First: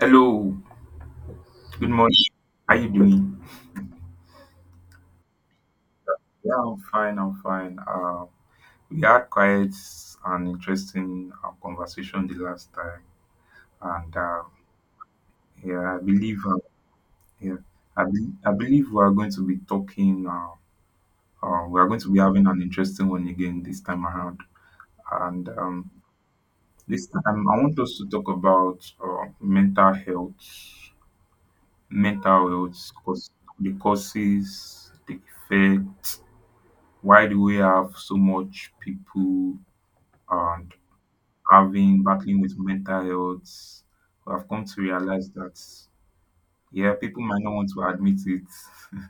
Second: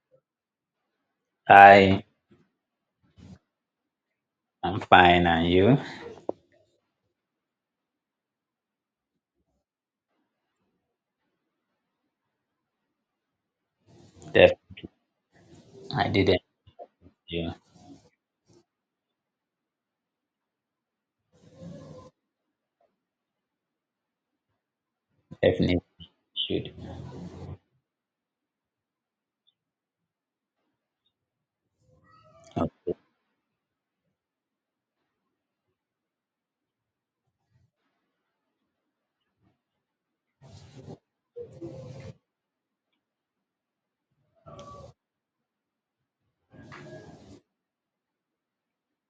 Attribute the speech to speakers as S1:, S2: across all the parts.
S1: Hello, good
S2: Hi,
S1: morning. How you doing?
S2: I'm fine, and you?
S1: Yeah, I'm fine. We had quite an interesting conversation the last time, and
S2: Def-
S1: yeah, I
S2: I
S1: believe
S2: didn't. You
S1: yeah, I believe we are going to be talking. We are going to be having an interesting one again this time around, and
S2: definitely
S1: um,
S2: should.
S1: this time I want us to talk about mental
S2: Oh,
S1: health, cause the causes, the effects, why do we have so much people and having battling with mental health. We have come to realize that yeah, people might not want to admit it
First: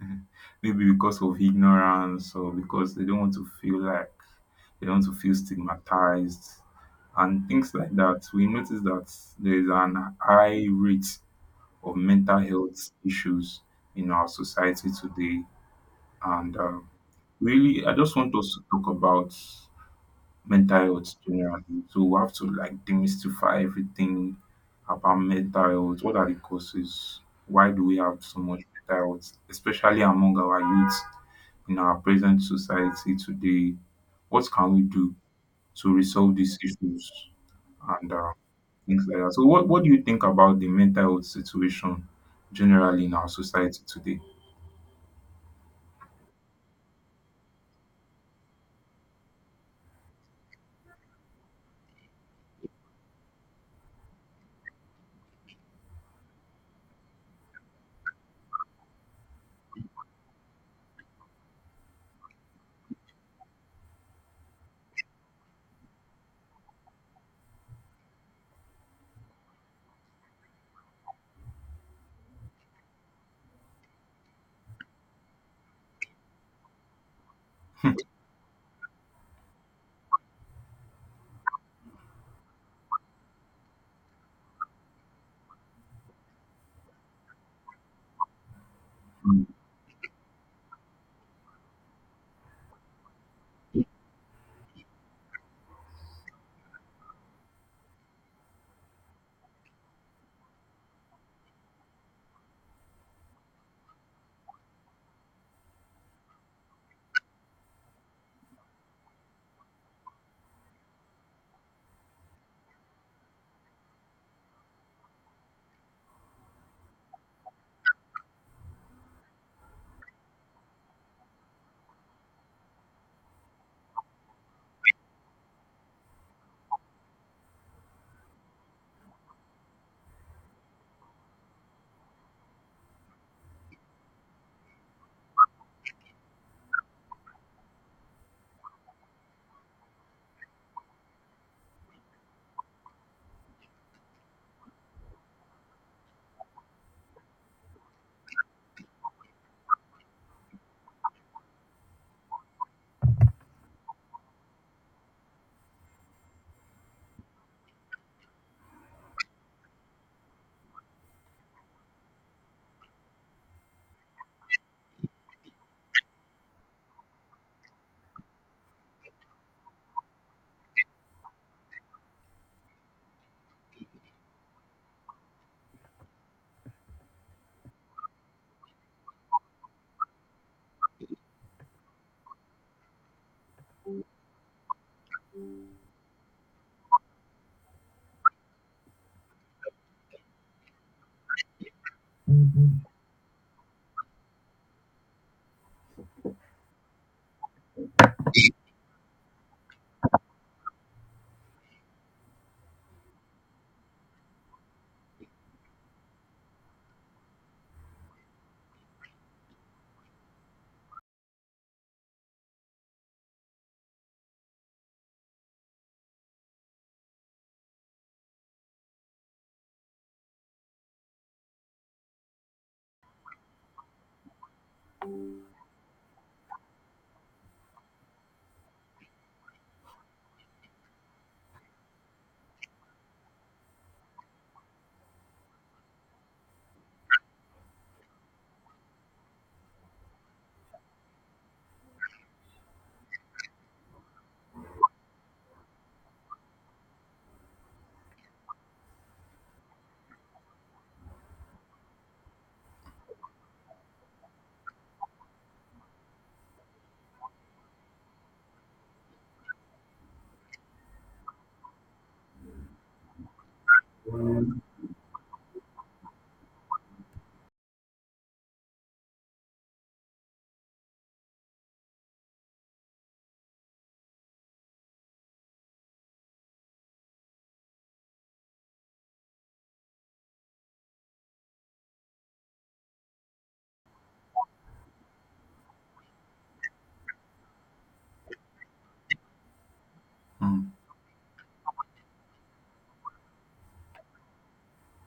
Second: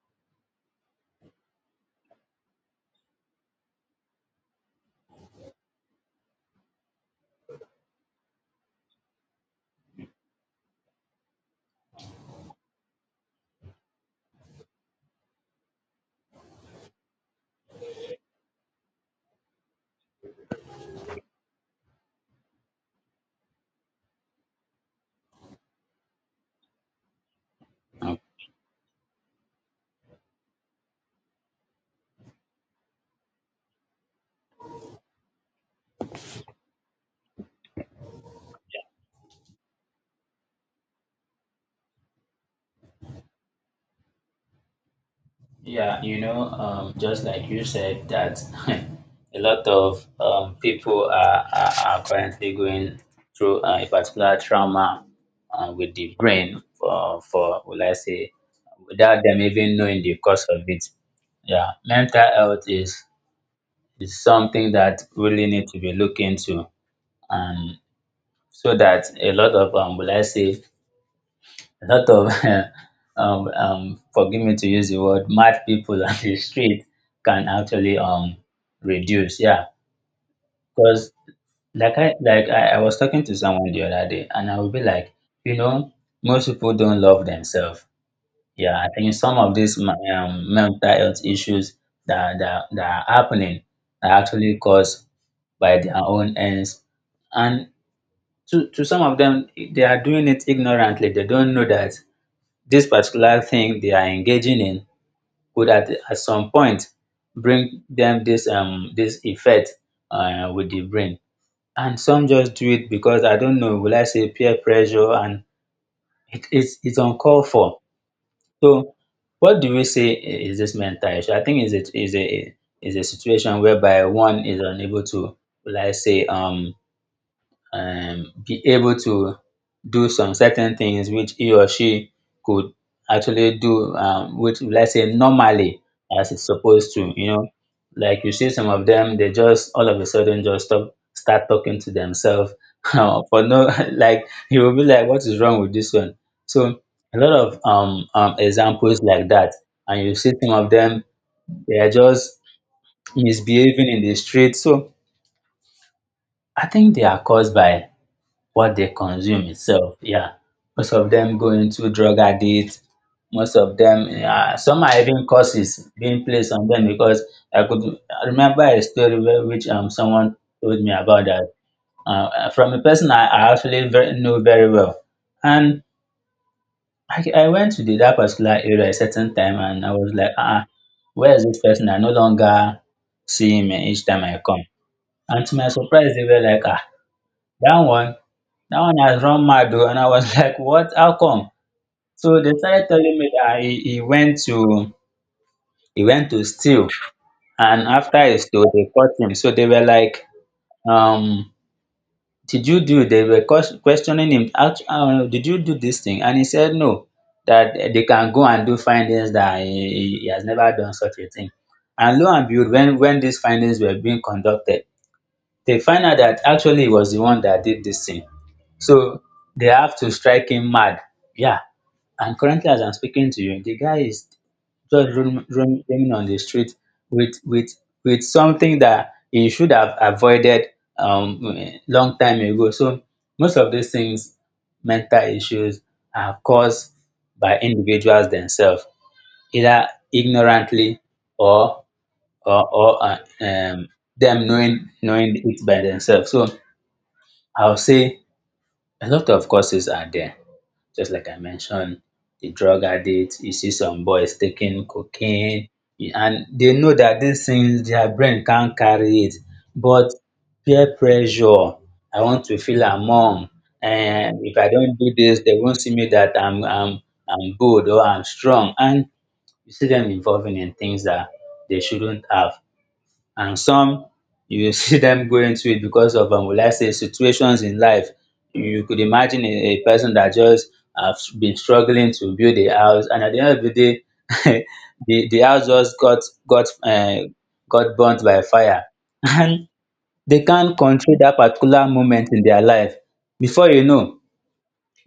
S1: maybe because of ignorance or because they don't want to feel like they don't want to feel stigmatized and things like that. We notice that there is an high rate of mental health issues in our society today, and really I just want us to talk about mental health generally. So we have to like demystify everything about mental health. What are the causes? Why do we have
S2: oh.
S1: so much mental health, especially among our youth in our present society today? What can we do to resolve these issues and things like that? So, what do you think about the mental health situation generally in our society today?
S2: Just like you said, that a lot of people are currently going through a particular trauma with the brain will I say, without them even knowing the cause of it. Yeah, mental health is something that really need to be looked into, and so that a lot of will I say a lot of forgive me to use the word, mad people on the street can actually reduce. Yeah, because I was talking to someone the other day, and I would be like, you know, most people don't love themselves. Yeah, I think some
S1: Mm,
S2: of these mental health issues that are happening are actually caused by their own ends and to some of them, they are doing it ignorantly. They don't know that this particular thing they are engaging in could at some point bring them this this effect with the brain. And some just do it because I don't know, will I say peer pressure. And it's uncalled for. So what do we say? Is this mental issue, I think, is a situation whereby one is unable to, will I say be able to do some certain things which he or she could actually do, which, let's say, normally as it's supposed to, you know, like you see some of them, they just all of a sudden just start talking to themselves for no, like you will be like, what is wrong with this one? So a lot of examples like that, and you see some of them, they are just misbehaving in the street. So I think they are caused by what they consume itself, yeah. Most of them go into drug addicts. Most of them, yeah, some are even curses being placed on them. Because I could, I remember a story where which, um, someone told me about, that from a person I actually very, know very well. And I went to the, that particular area a certain time, and I was like, ah, where is this person? I no longer see him each time I come. And to my surprise, they were like, ah, that one that one has run mad, oh. And I was like, what, how come? So they started telling me that he went to, he went to steal. And after he stole, they caught him. So they were like, um, did you do, they were questioning him, how, um, did you do this thing? And he said no. That they can go and do findings, that he has never done such a thing. And lo and behold, when these findings were being conducted, they find out that actually he was the one that did this thing. So they have to strike him mad. Yeah. And currently, as I'm speaking to you, the guy is just roaming on the street with with with something that he should have avoided, long time ago. So most of these things, mental issues, are caused by individuals themselves, either ignorantly or or or uh, um them knowing it by themselves. So I'll say a lot of causes are there. Just like I mentioned, the drug addict, you see some boys taking cocaine, and they know that these things, their brain can't carry it. But peer pressure, I want to feel among, and if I don't do this, they won't see me that I'm good or I'm strong. And you see them involving in things that they shouldn't have. And some, you will see them go into it because of, um, will I say situations in life. You could imagine a person that just have been struggling to build a house, and at the end of the day the house just got uh, got burnt by fire and they
S1: mm.
S2: can't control that particular moment in their life. Before you know,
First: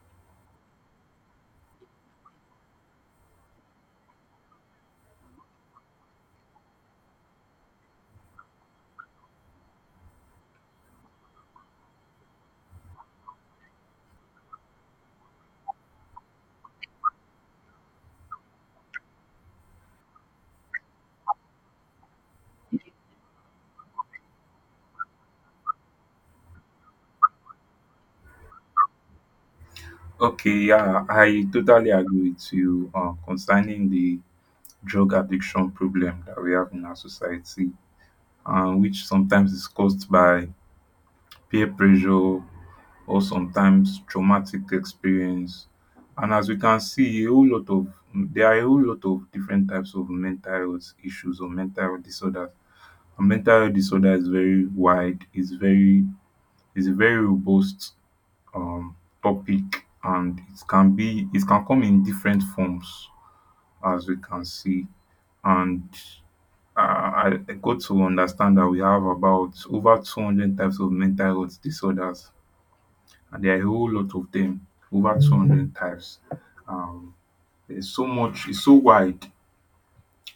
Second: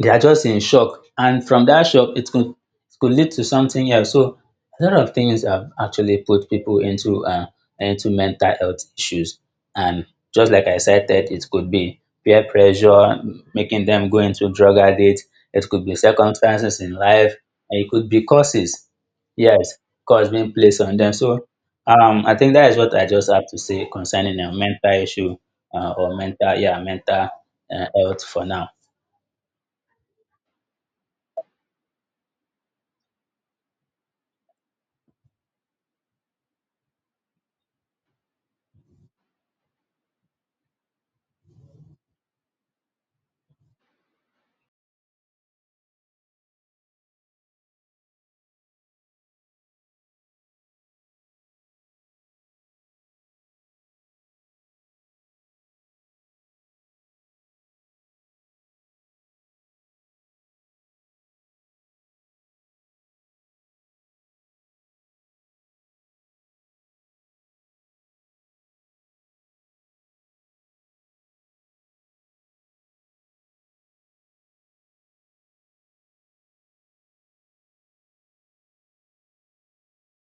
S2: they are just in shock. And from that shock, it could lead to something else. So a lot of things have actually put people into mental health issues. And just like I cited, it could be peer pressure making them go into drug addict. It could be circumstances in life, and it could be causes. Yes, cause being placed on them. So, I think that is what I just have to say concerning a mental issue, yeah, mental health for now.
S1: Okay, yeah, I totally agree with you concerning the drug addiction problem that we have in our society, and which sometimes is caused by peer pressure or sometimes traumatic experience. And as we can see, a whole lot of there are a whole lot of different types of mental health issues or mental health disorders. And mental health disorder is very wide. It's a very robust um, topic, and it can come in different forms, as we can see, and I got to understand that we have about over 200 types of mental health disorders, and there are a whole lot of them, over 200 types. Um, there's so much, it's so wide,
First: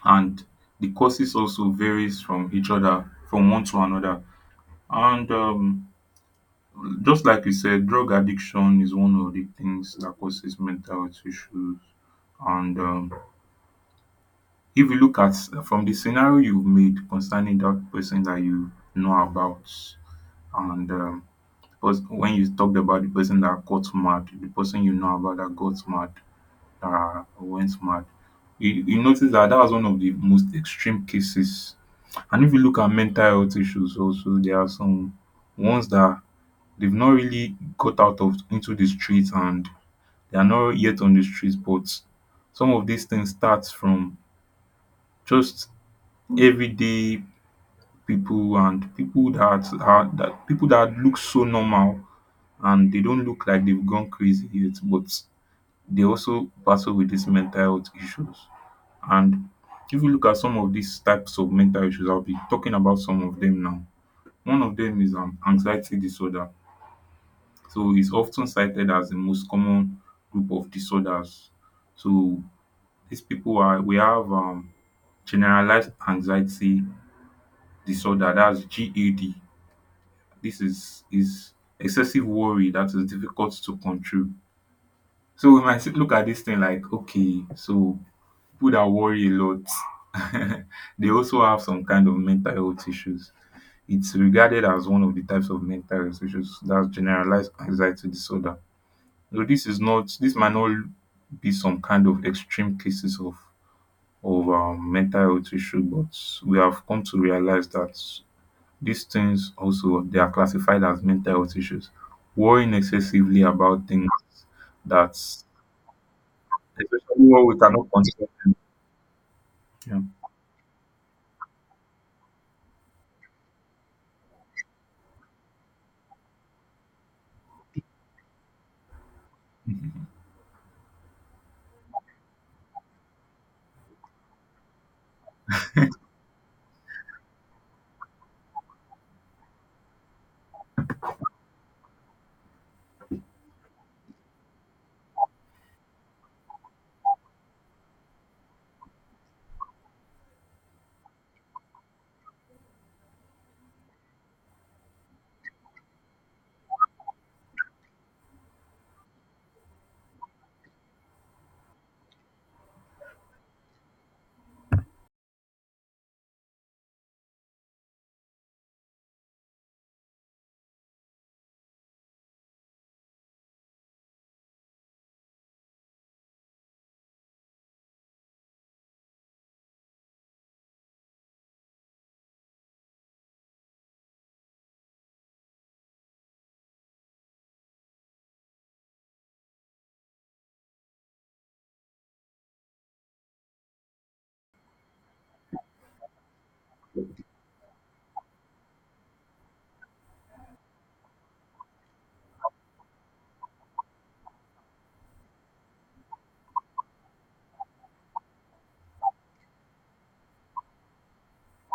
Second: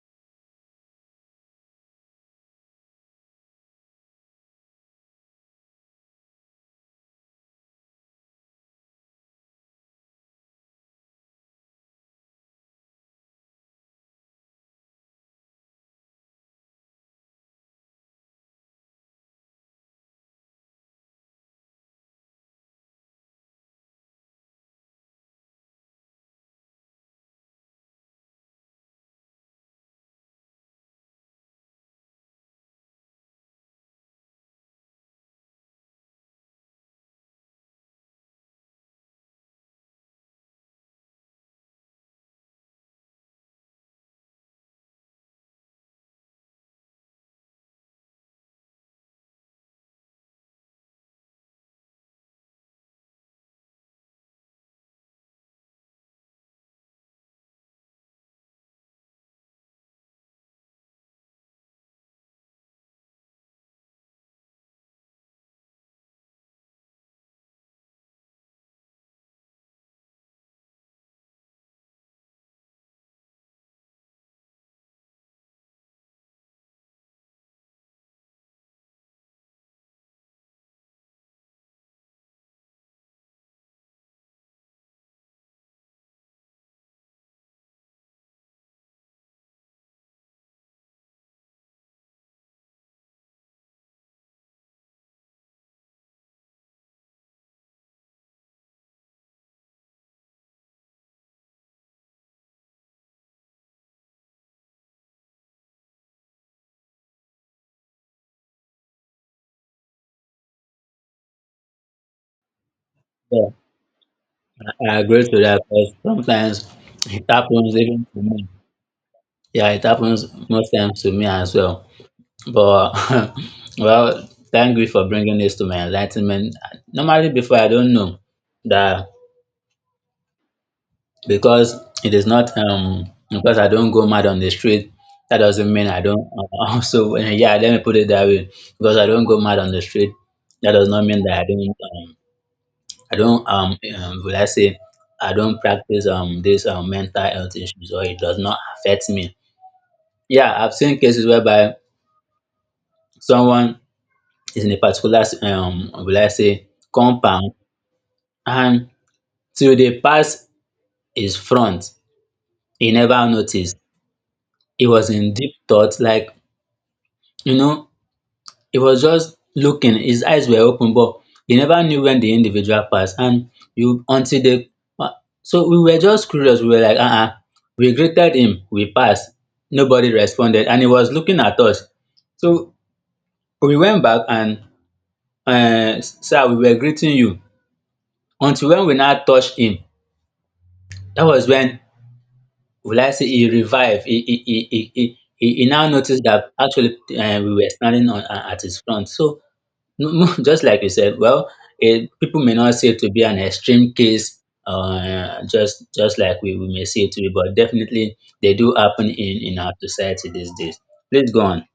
S1: and the causes also varies from each other, from one to another. And Just like you said, drug addiction is one of the things that causes mental health issues, and if you look at from the scenario you've made concerning that person that you know about and because when you talked about the person that got mad, the person you know about that got mad that went mad, you notice that that was one of the most extreme cases. And if you look at mental health issues also, there are some ones that they've not really got out of into the streets, and they are not yet on the streets, but some of these things start from just everyday people, and people that look so normal and they don't look like they've gone crazy yet, but they also battle with these mental health issues. And if you look at some of these types of mental issues, I'll be talking about some of them now. One of them is anxiety disorder. So it's often cited as the most common group of disorders. So these people are we have generalized anxiety disorder, that's GAD. This is excessive worry that is difficult to control. So we might look at this thing like, okay, so people that worry a lot, they also have some kind of mental health issues. It's regarded as one of the types of mental health issues, that's generalized anxiety disorder. So this might not be some kind of extreme cases of mental health issue, but we have come to realize that these things also, they are classified as mental health issues. Worrying excessively about things
S2: I
S1: that,
S2: agree to
S1: especially
S2: that, because sometimes it
S1: what we
S2: happens
S1: cannot
S2: even to
S1: control
S2: me.
S1: them.
S2: Yeah, it
S1: Yeah.
S2: happens most times to me as well. But well, thank you for bringing this to my enlightenment. Normally, before, I don't know that,
S1: Mhm.
S2: because it is not, um, because I don't go mad on the street. That doesn't mean I don't. Also, yeah, let me put it that way. Because I don't go mad on the street, that does not mean that I don't. I don't, will I say I don't practice this mental health issues, or it does not affect me. Yeah, I've seen cases whereby someone is in a particular, um, will I say compound, and till they pass his front, he never noticed. He was in deep thought, like, you know, he was just looking, his eyes were open, but he never knew when the individual passed. And you until they uh, so we were just curious. We were like, uh-uh. We greeted him, we passed, nobody responded, and he was looking at us. So we went back and, sir, we were greeting you, until when we now touched him. That was when, will I say, he revived. He now noticed that actually, we were standing on, at his front. So no, no, just like you said, well, it, people may not see it to be an extreme case, just like we may see it to be, but definitely they do happen in our society these days. Please go on.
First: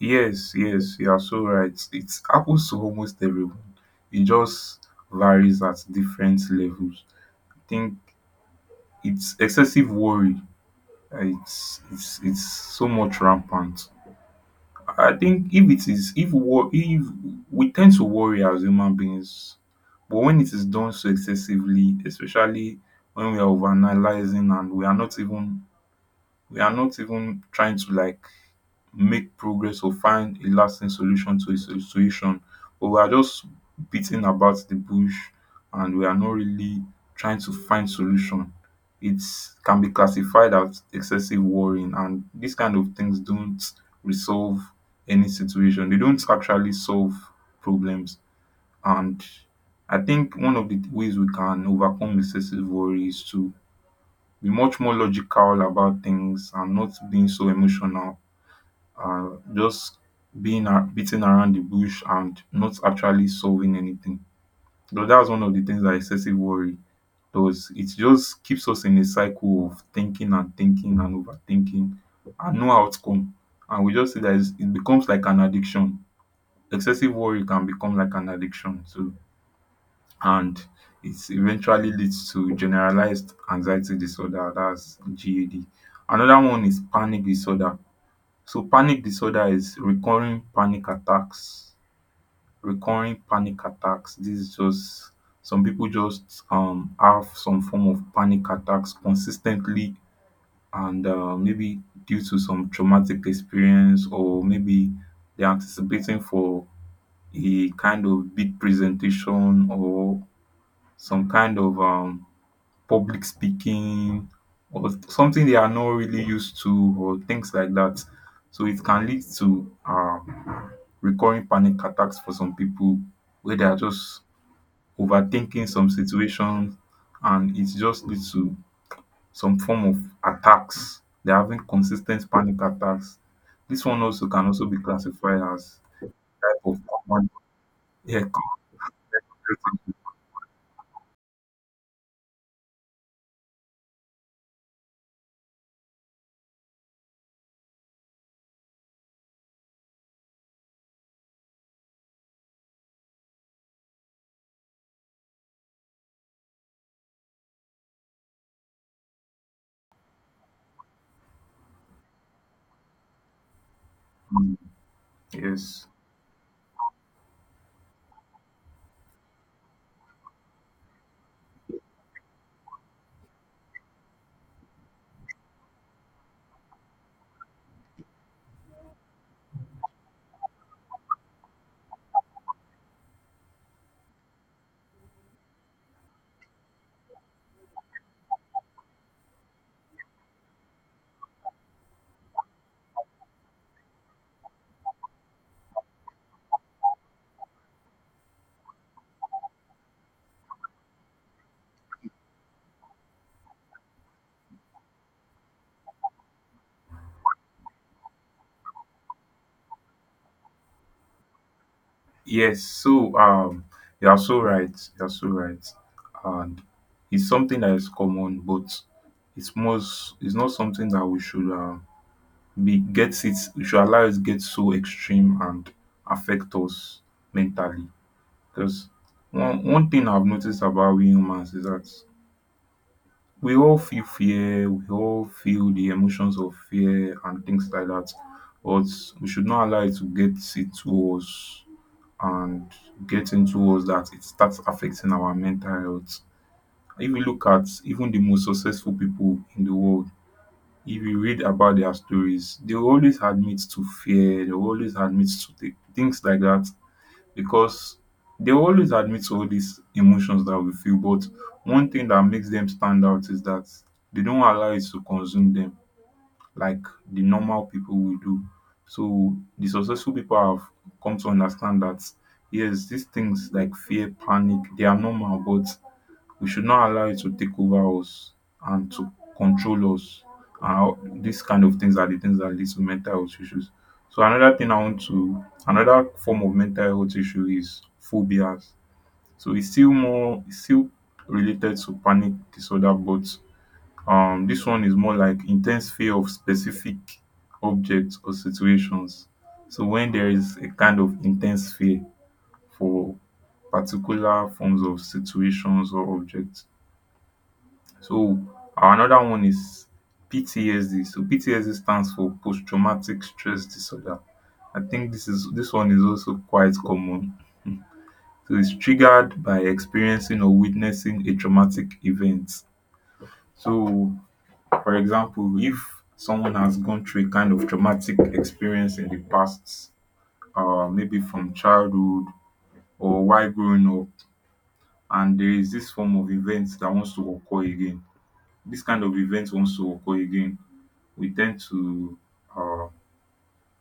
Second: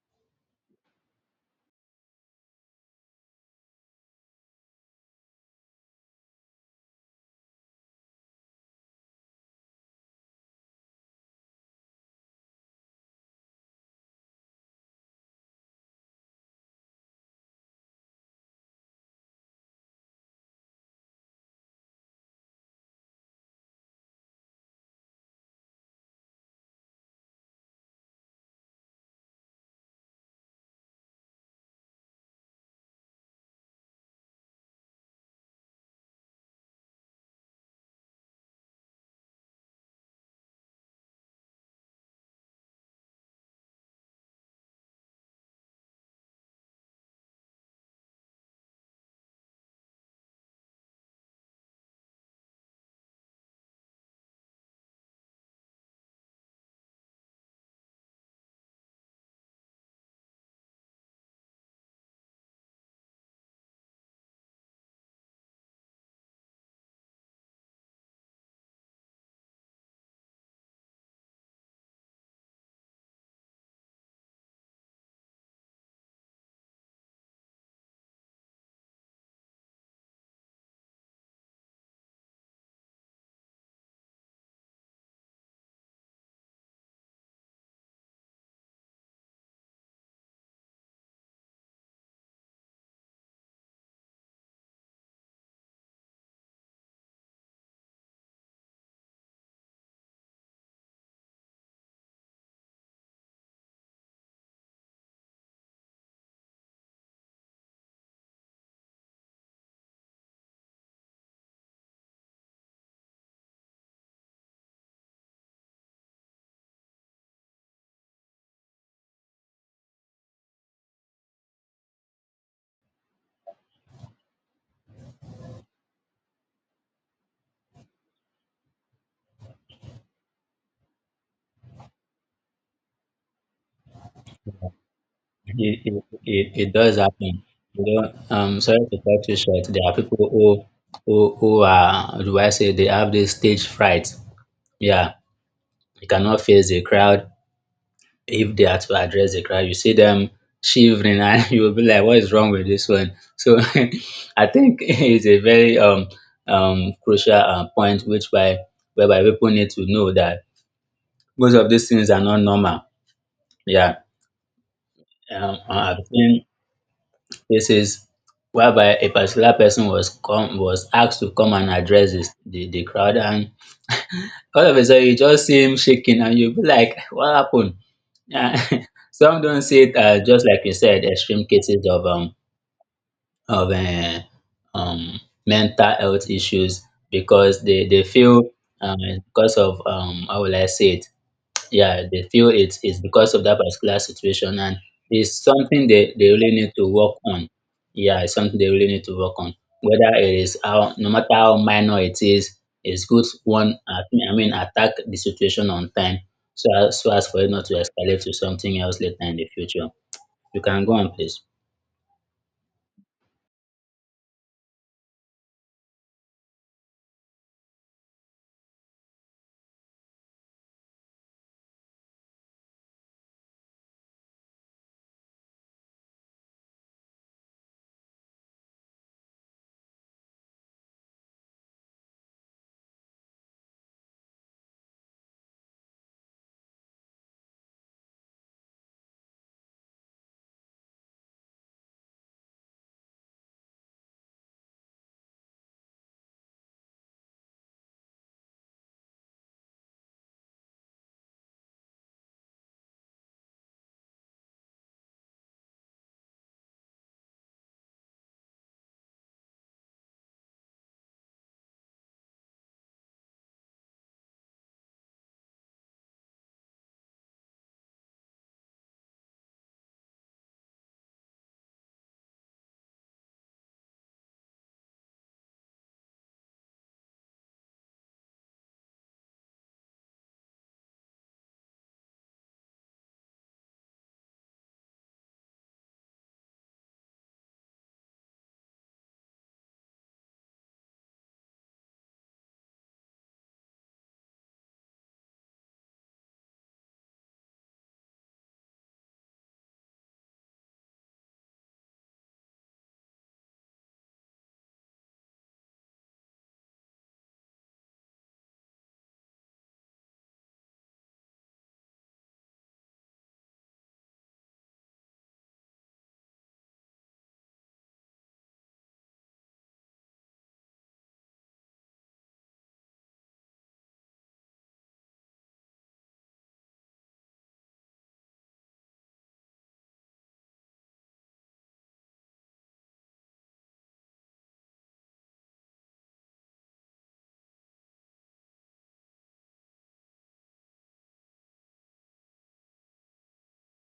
S1: Yes, yes, you are so right. It happens to almost everyone. It just varies at different levels. I think it's excessive worry. It's it's so much rampant. I think if it is if war if we tend to worry as human beings, but when it is done so excessively, especially when we are overanalyzing, and we are not even trying to like make progress or find a lasting solution to a situation, but we are just beating about the bush and we are not really trying to find solution, it can be classified as excessive worrying. And these kind of things don't resolve any situation, they don't actually solve problems. And I think one of the ways we can overcome excessive worry is to be much more logical about things and not being so emotional, just beating around the bush and not actually solving anything. So that's one of the things that excessive worry does. It just keeps us in a cycle of thinking and thinking and overthinking and no outcome. And we just see that it becomes like an addiction. Excessive worry can become like an addiction too, and it eventually leads to generalized anxiety disorder. That's GAD. Another one is panic disorder. So panic disorder is recurring panic attacks, recurring panic attacks. This is just some people just have some form of panic attacks consistently, and maybe due to some traumatic experience, or maybe they're anticipating for a kind of big presentation or some kind of public speaking or something they are not really used to or things like that. So it can lead to recurring panic attacks for some people where they are just overthinking some situations and it just leads to some form of attacks. They're having consistent panic attacks. This one also can also be classified as type
S2: It
S1: of
S2: does
S1: common,
S2: happen. You know,
S1: yeah,
S2: sorry to cut you short. There are
S1: complex.
S2: people who are, how do I say, they have this stage fright. Yeah, they cannot face the crowd. If they are to address the crowd, you see them shivering, and you will be like, what is wrong with this one? So I think it's a very crucial point whereby people need to know that most of these things are not normal. Yeah.
S1: Yes.
S2: I've seen cases whereby a particular person was was asked to come and address the crowd, and all of a sudden you just see him shaking, and you'll be like, what happened? Yeah, some don't see it as, just like you said, extreme cases of, of uh, um mental health issues, because they feel, um because of, um, how will I say it, yeah, they feel it's because of that particular situation. And it's something they really need to work on. Yeah, it's something they really need to work on. Whether it is how, no matter how minor it is, it's good one, I mean, attack the situation on time, so as for it not to escalate to something else later in the future. You can go on, please.
S1: Yes. So you are so right. You're so right. And it's something that is common, but it's not something that we should be get it we should allow it get so extreme and affect us mentally. Because one thing I've noticed about we humans is that we all feel fear, we all feel the emotions of fear and things like that. But we should not allow it to get it to us and getting towards that it starts affecting our mental health. If you look at even the most successful people in the world, if you read about their stories, they will always admit to fear, they will always admit to things like that because they will always admit to all these emotions that we feel. But one thing that makes them stand out is that they don't allow it to consume them like the normal people will do. So the successful people have come to understand that yes, these things like fear, panic, they are normal, but we should not allow it to take over us and to control us. And these kind of things are the things that lead to mental health issues. So another thing I want to another form of mental health issue is phobias. So it's still related to panic disorder, but dis one is more like intense fear of specific objects or situations. So when there is a kind of intense fear for particular forms of situations or objects. So another one is PTSD. So PTSD stands for post traumatic stress disorder. I think this is this one is also quite common. So its triggered by experiencing or witnessing a traumatic event. So for example, if someone has gone through a kind of traumatic experience in the past, maybe from childhood or while growing up, and there is this form of event that wants to occur again, this kind of event wants to occur again, we tend to uh,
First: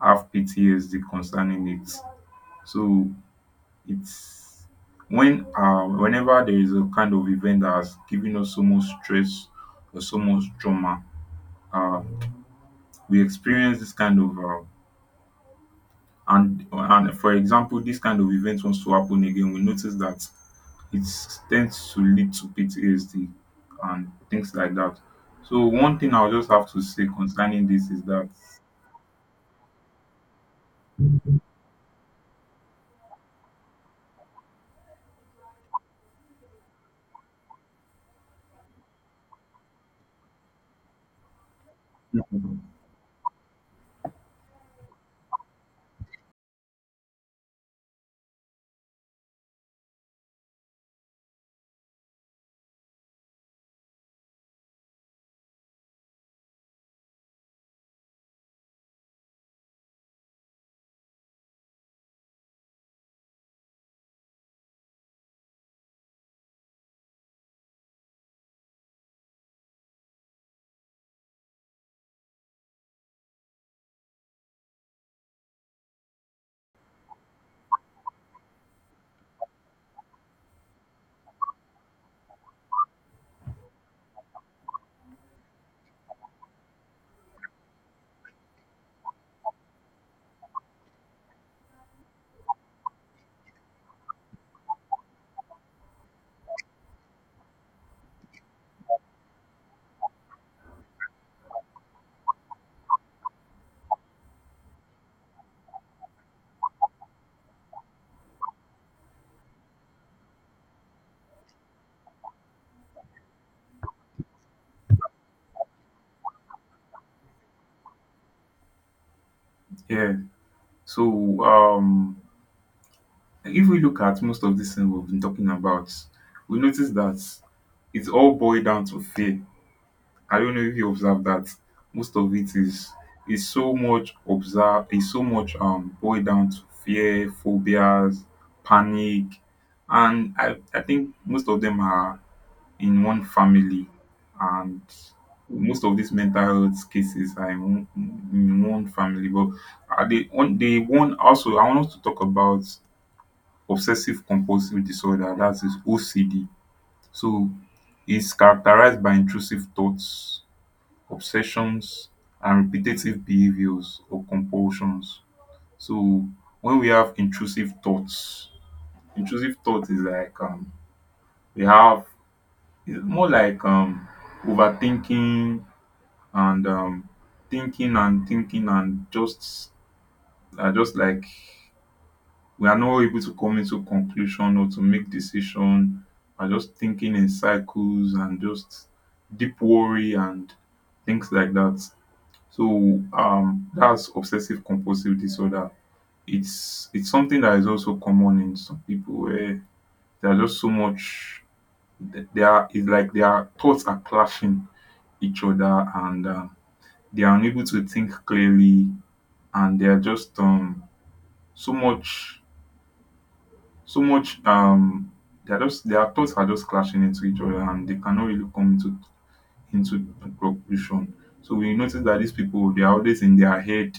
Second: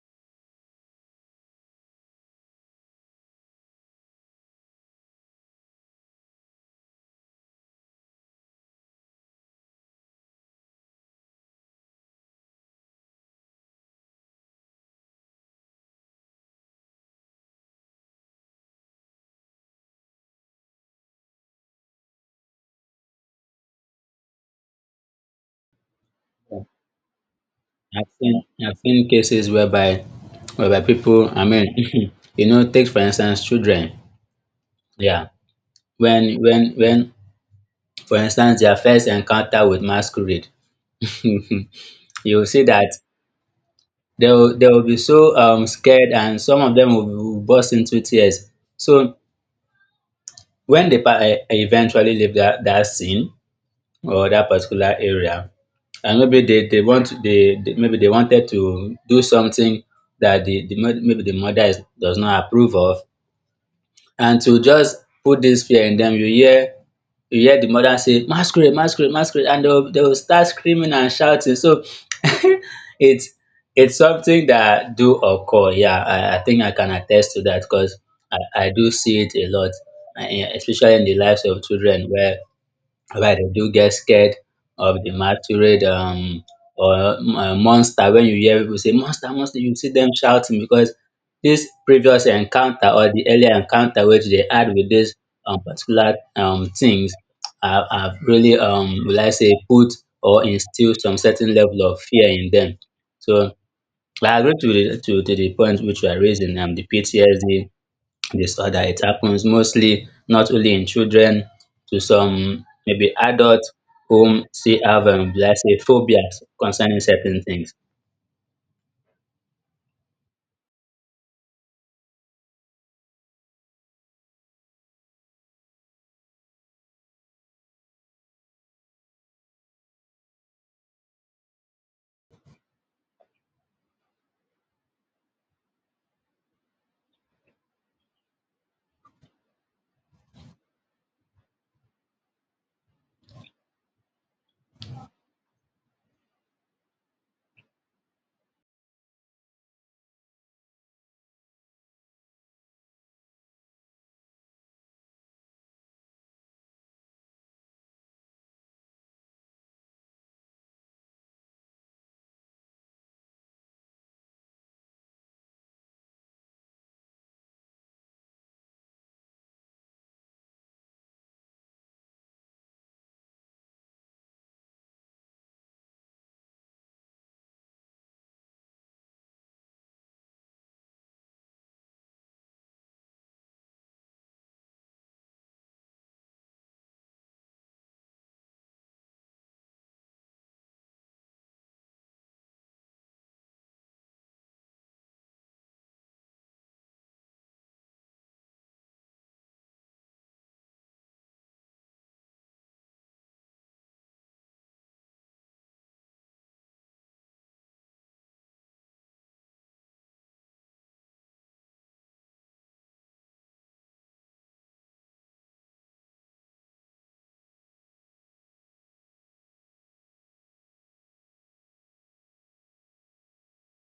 S1: have PTSD concerning it. So it's when whenever there is a kind of event that has given us so much stress or so much trauma, uh, we experience this kind of and for example this kind of event wants to happen again, we notice that it tends to lead to PTSD and things like that. So one thing I'll just have to say concerning this is that
S2: I've seen cases whereby people, I mean, you know, take for instance children. Yeah. When, for instance, their first encounter with masquerade, you will see that they will be so, um, scared, and some of them will burst into tears. So when they eventually leave that scene or that particular area, and maybe they want to, they wanted to do something that the, mo- maybe the mother is, does not approve of. And to just put this fear in them, you hear, you hear the mother say masquerade, masquerade, masquerade, and they will start screaming and shouting. So it's it's something that do occur. Yeah, I think I can attest to that, because I, I do see it a lot, yeah, especially in the lives of children whereby they do get scared of the masquerade, or monster. When you hear people say monster, monster, you see them shouting because this previous encounter or the earlier encounter which they had with this particular things have really, will I say, put or instill some certain level of fear in them. So I agree to to the point which you are raising, the PTSD disorder. It happens mostly not only in children, to some maybe adults whom still have let's say phobias concerning certain things.
S1: yeah. So if we look at most of these things we've been talking about, we notice that it's all boiled down to fear. I don't know if you observe that most of it is so much observe is so much boiled down to fear, phobias, panic, and I think most of them are in one family, and most of these mental health cases are in one family. But are they one also I want us to talk about obsessive compulsive disorder, that is OCD. So it's characterized by intrusive thoughts, obsessions, and repetitive behaviors or compulsions. So when we have intrusive thoughts, intrusive thought is like we have, it's more like overthinking and thinking and thinking, and just are just like we are not able to come into conclusion or to make decision, are just thinking in cycles and just deep worry and things like that. That's obsessive compulsive disorder. It's something that is also common in some people where there are just so much, they are, it's like their thoughts are clashing each other, and they are unable to think clearly, and they are just so much, so much, they are just, their thoughts are just clashing into each other and they cannot really come into conclusion. So we notice that these people, they are always in their head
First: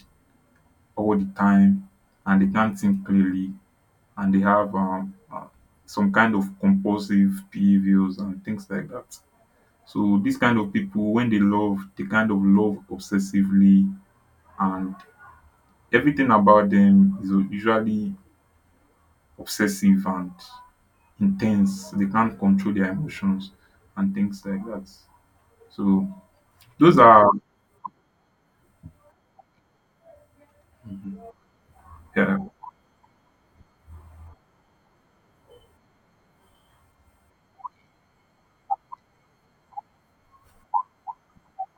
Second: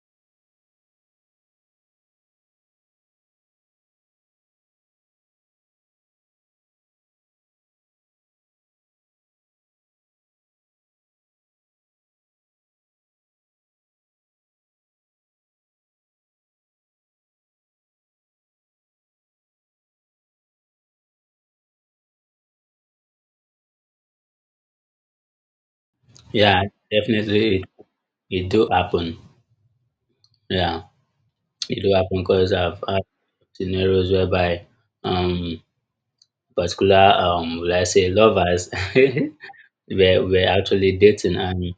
S1: all the time, and they can't think clearly, and they have some kind of compulsive behaviors and things like that. So these kind of people, when they love, they kind of love obsessively, and everything about them is usually obsessive and intense. They can't control their emotions and things like that. So
S2: Yeah,
S1: those are,
S2: definitely it do happen. Yeah,
S1: Mhm.
S2: it do happen
S1: Yeah.
S2: because I've had scenarios whereby um particular let's say lovers were actually dating and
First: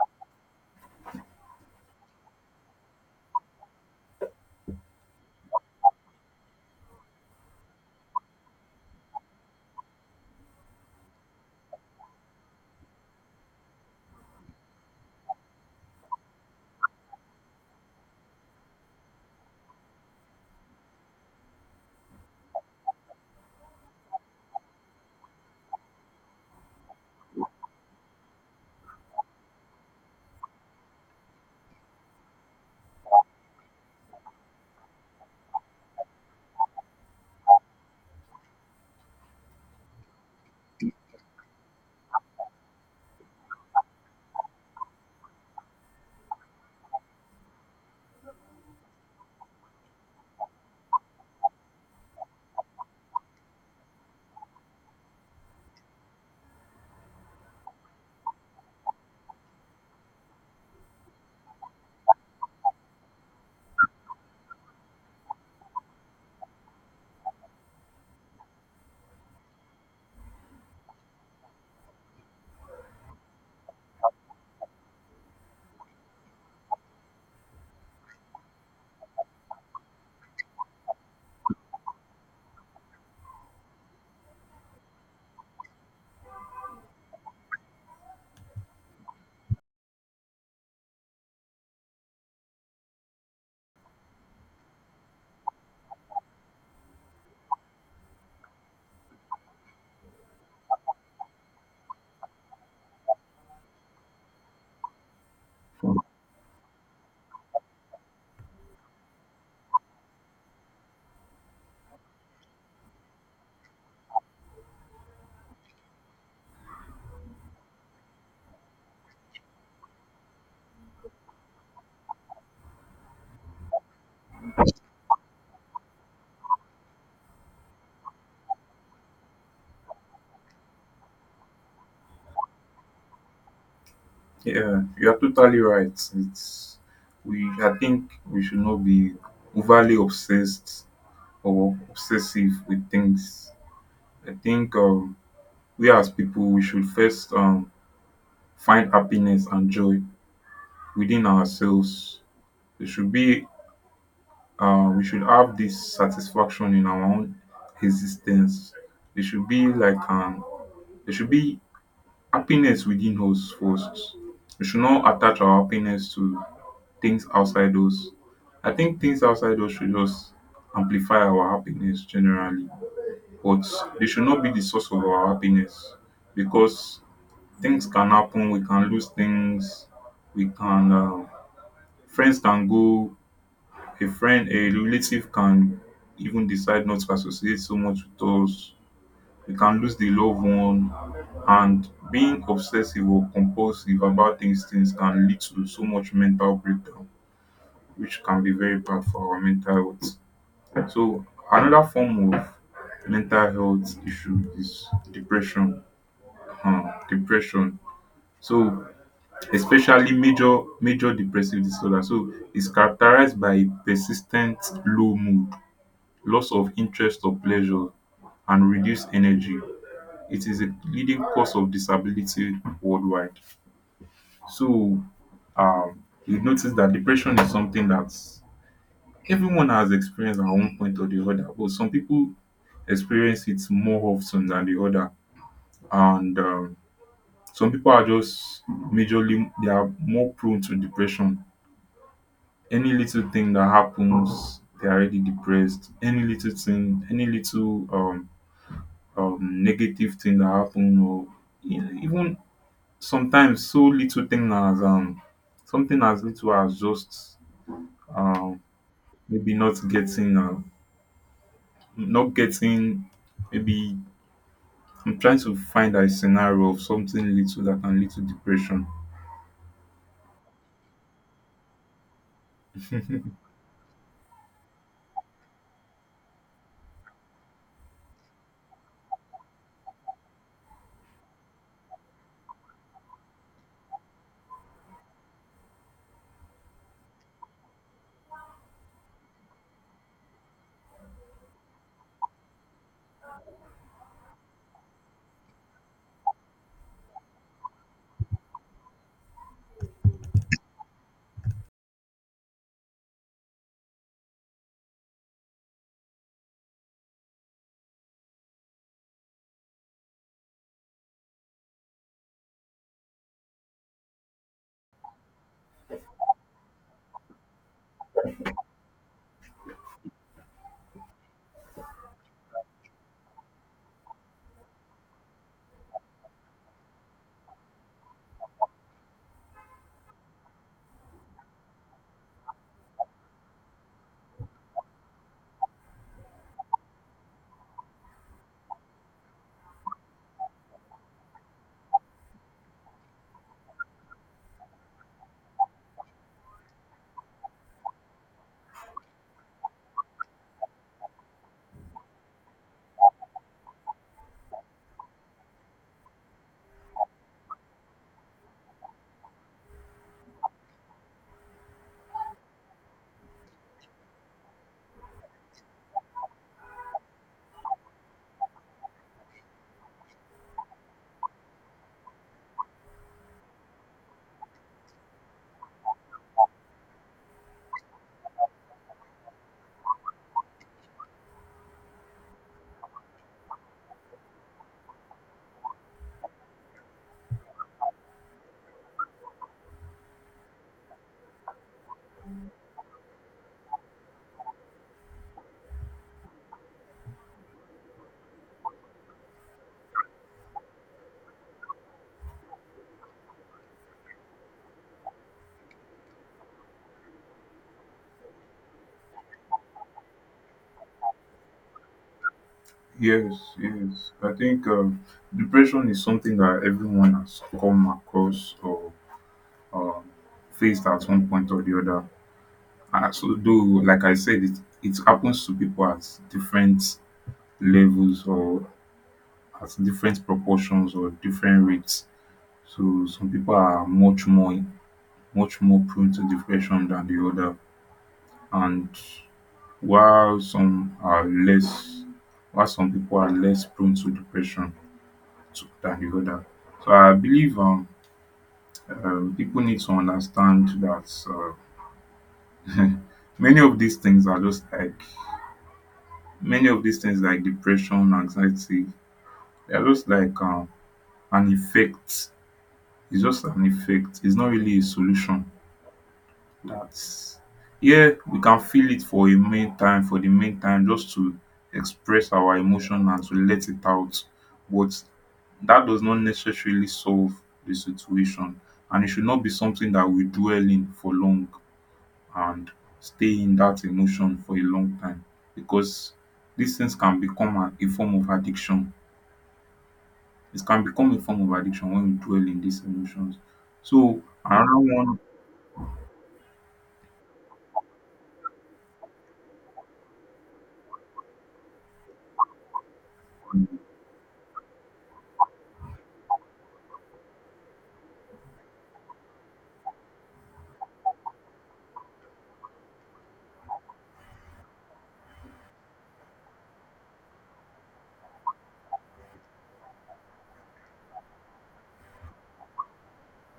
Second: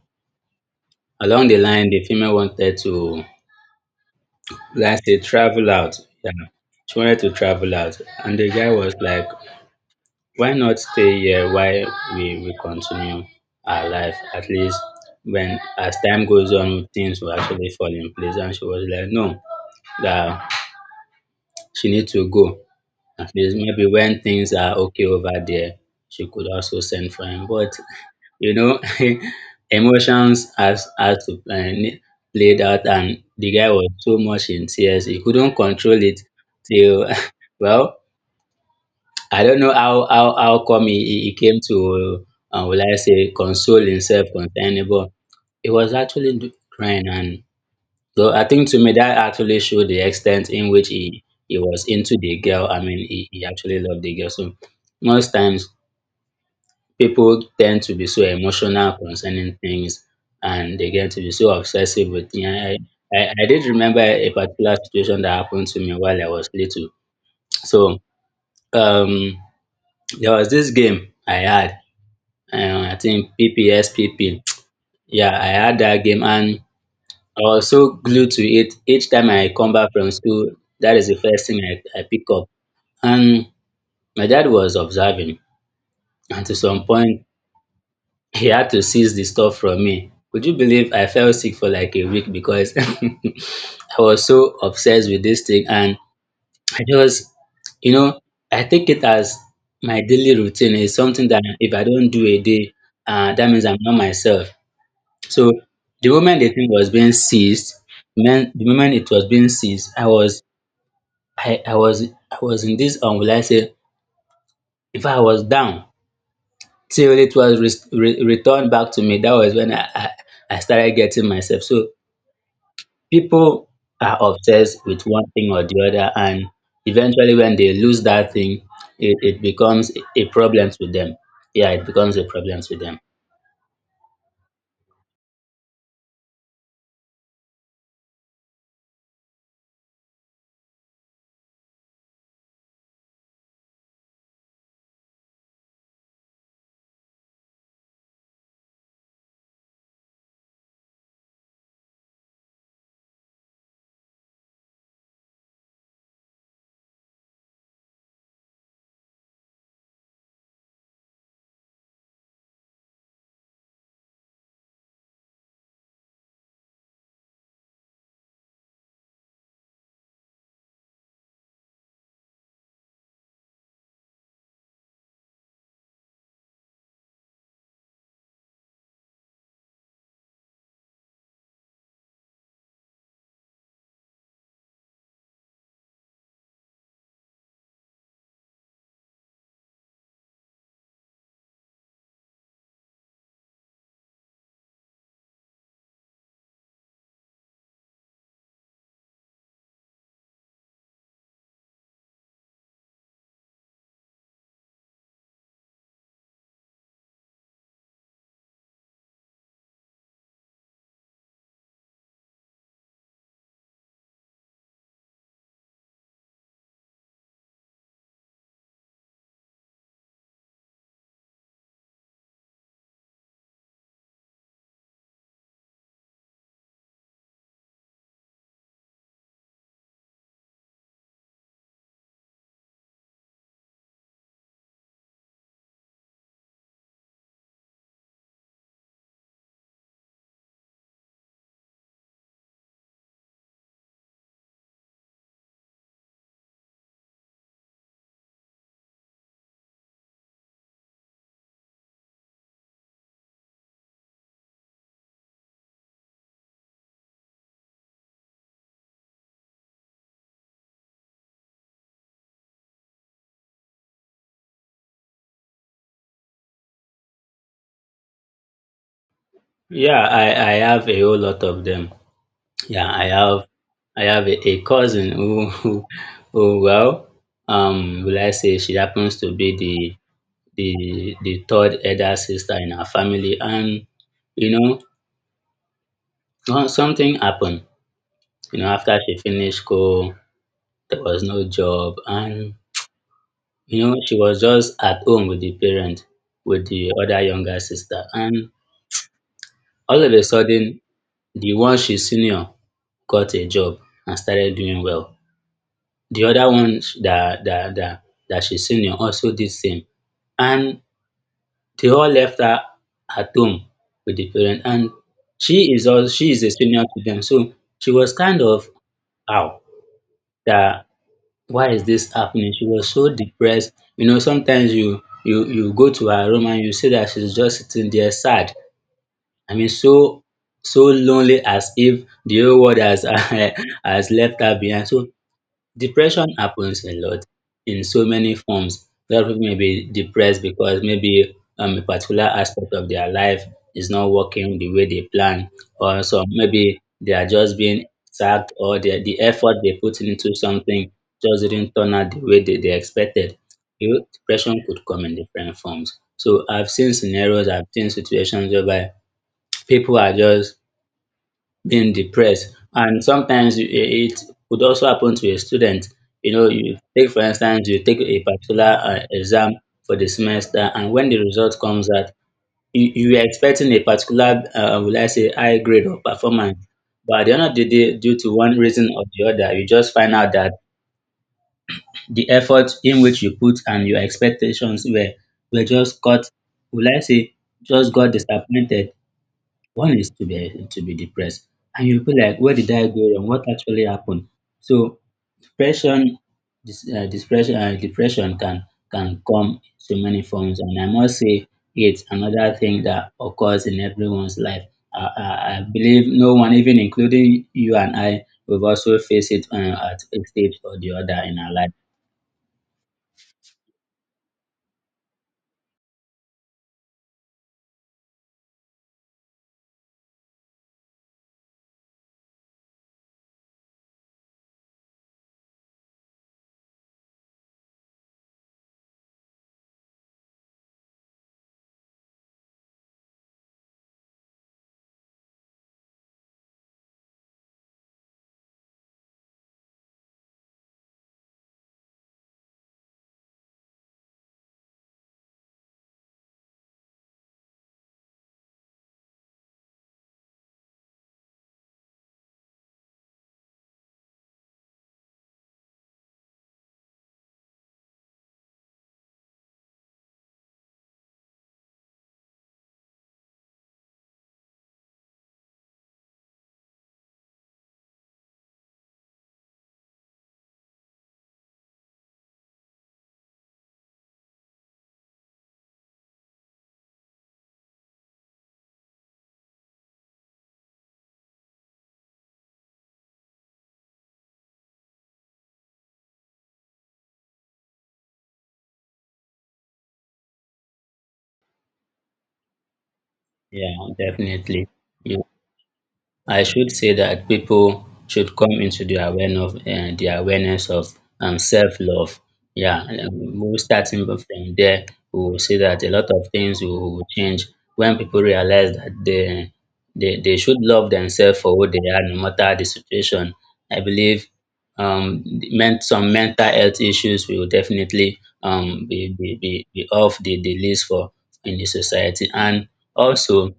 S2: along the line the female wanted to let's say travel out. Yeah, she wanted to travel out and the guy was like why not stay here while we continue our life? At least when as time goes on, things will actually fall in place. And she was like, no, that she needs to go. At least maybe when things are okay over there, she could also send for him. But you know, emotions has to play, played out, and the guy was so much in tears he couldn't control it till well I don't know how come he came to will I say console himself concerning, but he was actually crying, and so I think to me that actually showed the extent in which he was into the girl. I mean, he actually loved the girl. So most times people tend to be so emotional concerning things, and they get to be so obsessive with. Yeah, I did remember a particular situation that happened to me while I was little. So um, there was this game I had. I think PPSPP. Yeah, I had that game and I was so glued to it. Each time I come back from school, that is the first thing I pick up. And my dad was observing, and to some point, he had to seize the stuff from me. Would you believe I fell sick for like a week because I was so obsessed with this thing? And I just, you know, I take it as my daily routine is something that if I don't do a day, that means I'm not myself. So the moment the thing was being seized, meant the moment it was being seized, I was I was I was in this will I say if I was down till it was returned back to me. That was when I started getting myself. So people are obsessed with one thing or the other, and eventually when they lose that thing, it becomes a problem to them. Yeah, it becomes a problem to them.
S1: Yeah, you are totally right. It's, we, I think we should not be overly obsessed or obsessive with things. I think we as people, we should first find happiness and joy within ourselves. It should be, we should have this satisfaction in our own existence. There should be like there should be happiness within us first. We should not attach our happiness to things outside us. I think things outside us should just amplify our happiness generally, but they should not be the source of our happiness, because things can happen. We can lose things. We can, friends can go, a friend, a relative can even decide not to associate so much with us. We can lose the loved one, and being obsessive or compulsive about these things can lead to so much mental breakdown, which can be very bad for our mental health. So another form of mental health issue is depression. Depression. So, especially major major depressive disorder. So it's characterized by persistent low mood, loss of interest or pleasure, and reduced energy. It is a leading cause of disability worldwide. So you notice that depression is something that's, everyone has experienced at one point or the other, but some people experience it more often than the other. And some people are just majorly, they are more prone to depression. Any little thing that happens, they're already depressed. Any little thing, any little negative thing that happens, or even sometimes so little thing as something as little as just, um, maybe not getting, not getting, maybe, I'm trying to find a scenario of something little that can lead to depression.
S2: Yeah, I have a whole lot of them. Yeah, I have a cousin who, who well, will I say she happens to be the the third elder sister in her family, and you know, well, something happened. You know, after she finished school, there was no job, and you know, she was just at home with the parent, with the other younger sister, and all of a sudden, the one she's senior got a job and started doing well. The other one that that she's senior also did same. And they all left her at home with the parents. And she is also she is a senior to them. So she was kind of how that why is this happening? She was so depressed. You know, sometimes you go to her room and you see that she's just sitting there sad. I mean so so lonely as if the whole world has has left her behind. So depression happens a lot in so many forms. A lot of people may be depressed because maybe a particular aspect of their life is not working the way they plan, or so maybe they are just being sacked, or the effort they put into something just didn't turn out the way they expected. You know, depression could come in different forms. So I've seen scenarios, I've seen situations whereby people are just being depressed. And sometimes you- it could also happen to a student. You know, you take for instance, you take a particular exam for the semester, and when the result comes out, you are expecting a particular, will I say, high grade or performance. But at the end of the day, due to one reason or the other, you just find out that the effort in which you put and your expectations were just got, will I say, just got disappointed one is to be depressed, and you'll be like, where did I go wrong? What actually happened? So depression, depression can come in so many forms, and I must say it's another thing that occurs in everyone's life. I believe no one, even including you and I, we've also faced it at a stage or the other in our life.
S1: Yes, yes. I think depression is something that everyone has come across or um, faced at one point or the other. So, though, like I said, it happens to people at different levels or at different proportions or different rates. So, some people are much more, much more prone to depression than the other, and while some are less, while some people are less prone to depression to, than the other. So I believe people need to understand that many of these things are just like, many of these things like depression, anxiety. They are just like an effect. It's just an effect. It's not really a solution. That's, yeah, we can feel it for a meantime, for the meantime, just to express our emotion and to let it out. But that does not necessarily solve the situation. And it should not be something that we dwell in for long and stay in that emotion for a long time. Because these things can become a form of addiction. It can become a form of addiction when we dwell in these emotions.
S2: Yeah,
S1: So
S2: definitely.
S1: another one,
S2: I should say that people should come into the awareness of self-love. Yeah, we starting from there, we will see that a lot of things will change when people realize that they they should love themselves for who they are, no matter the situation. I believe um men some mental health issues will definitely be off the list for in the society and also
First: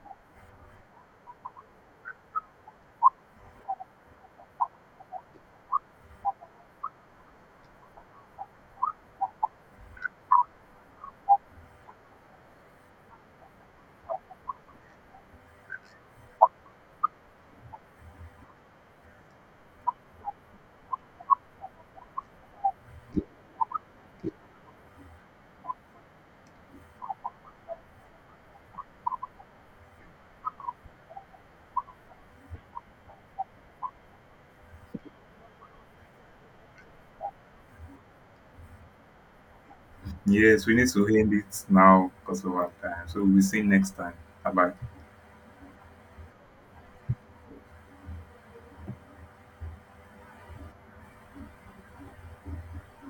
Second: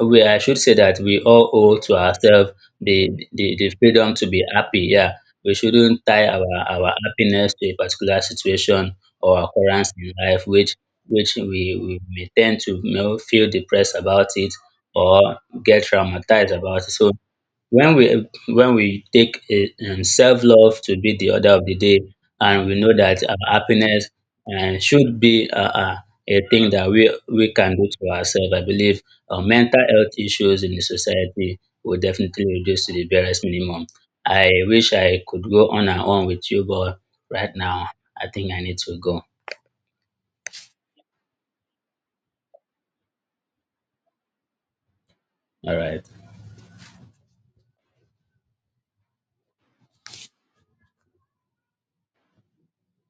S2: we I should say that we all owe to ourselves the freedom to be happy. Yeah, we shouldn't tie our happiness to a particular situation or occurrence in life, which we may tend to you know, feel depressed about it or get traumatized about it. So when we take a self-love to be the order of the day and we know that our happiness should be a thing that we can do to ourselves. I believe mental health issues in the society will definitely reduce to the barest minimum. I wish I could go on and on with you but right now I think I need to go.
S1: yes, we need to end it now because of our time. So we'll see you next time. Bye bye.
S2: All right.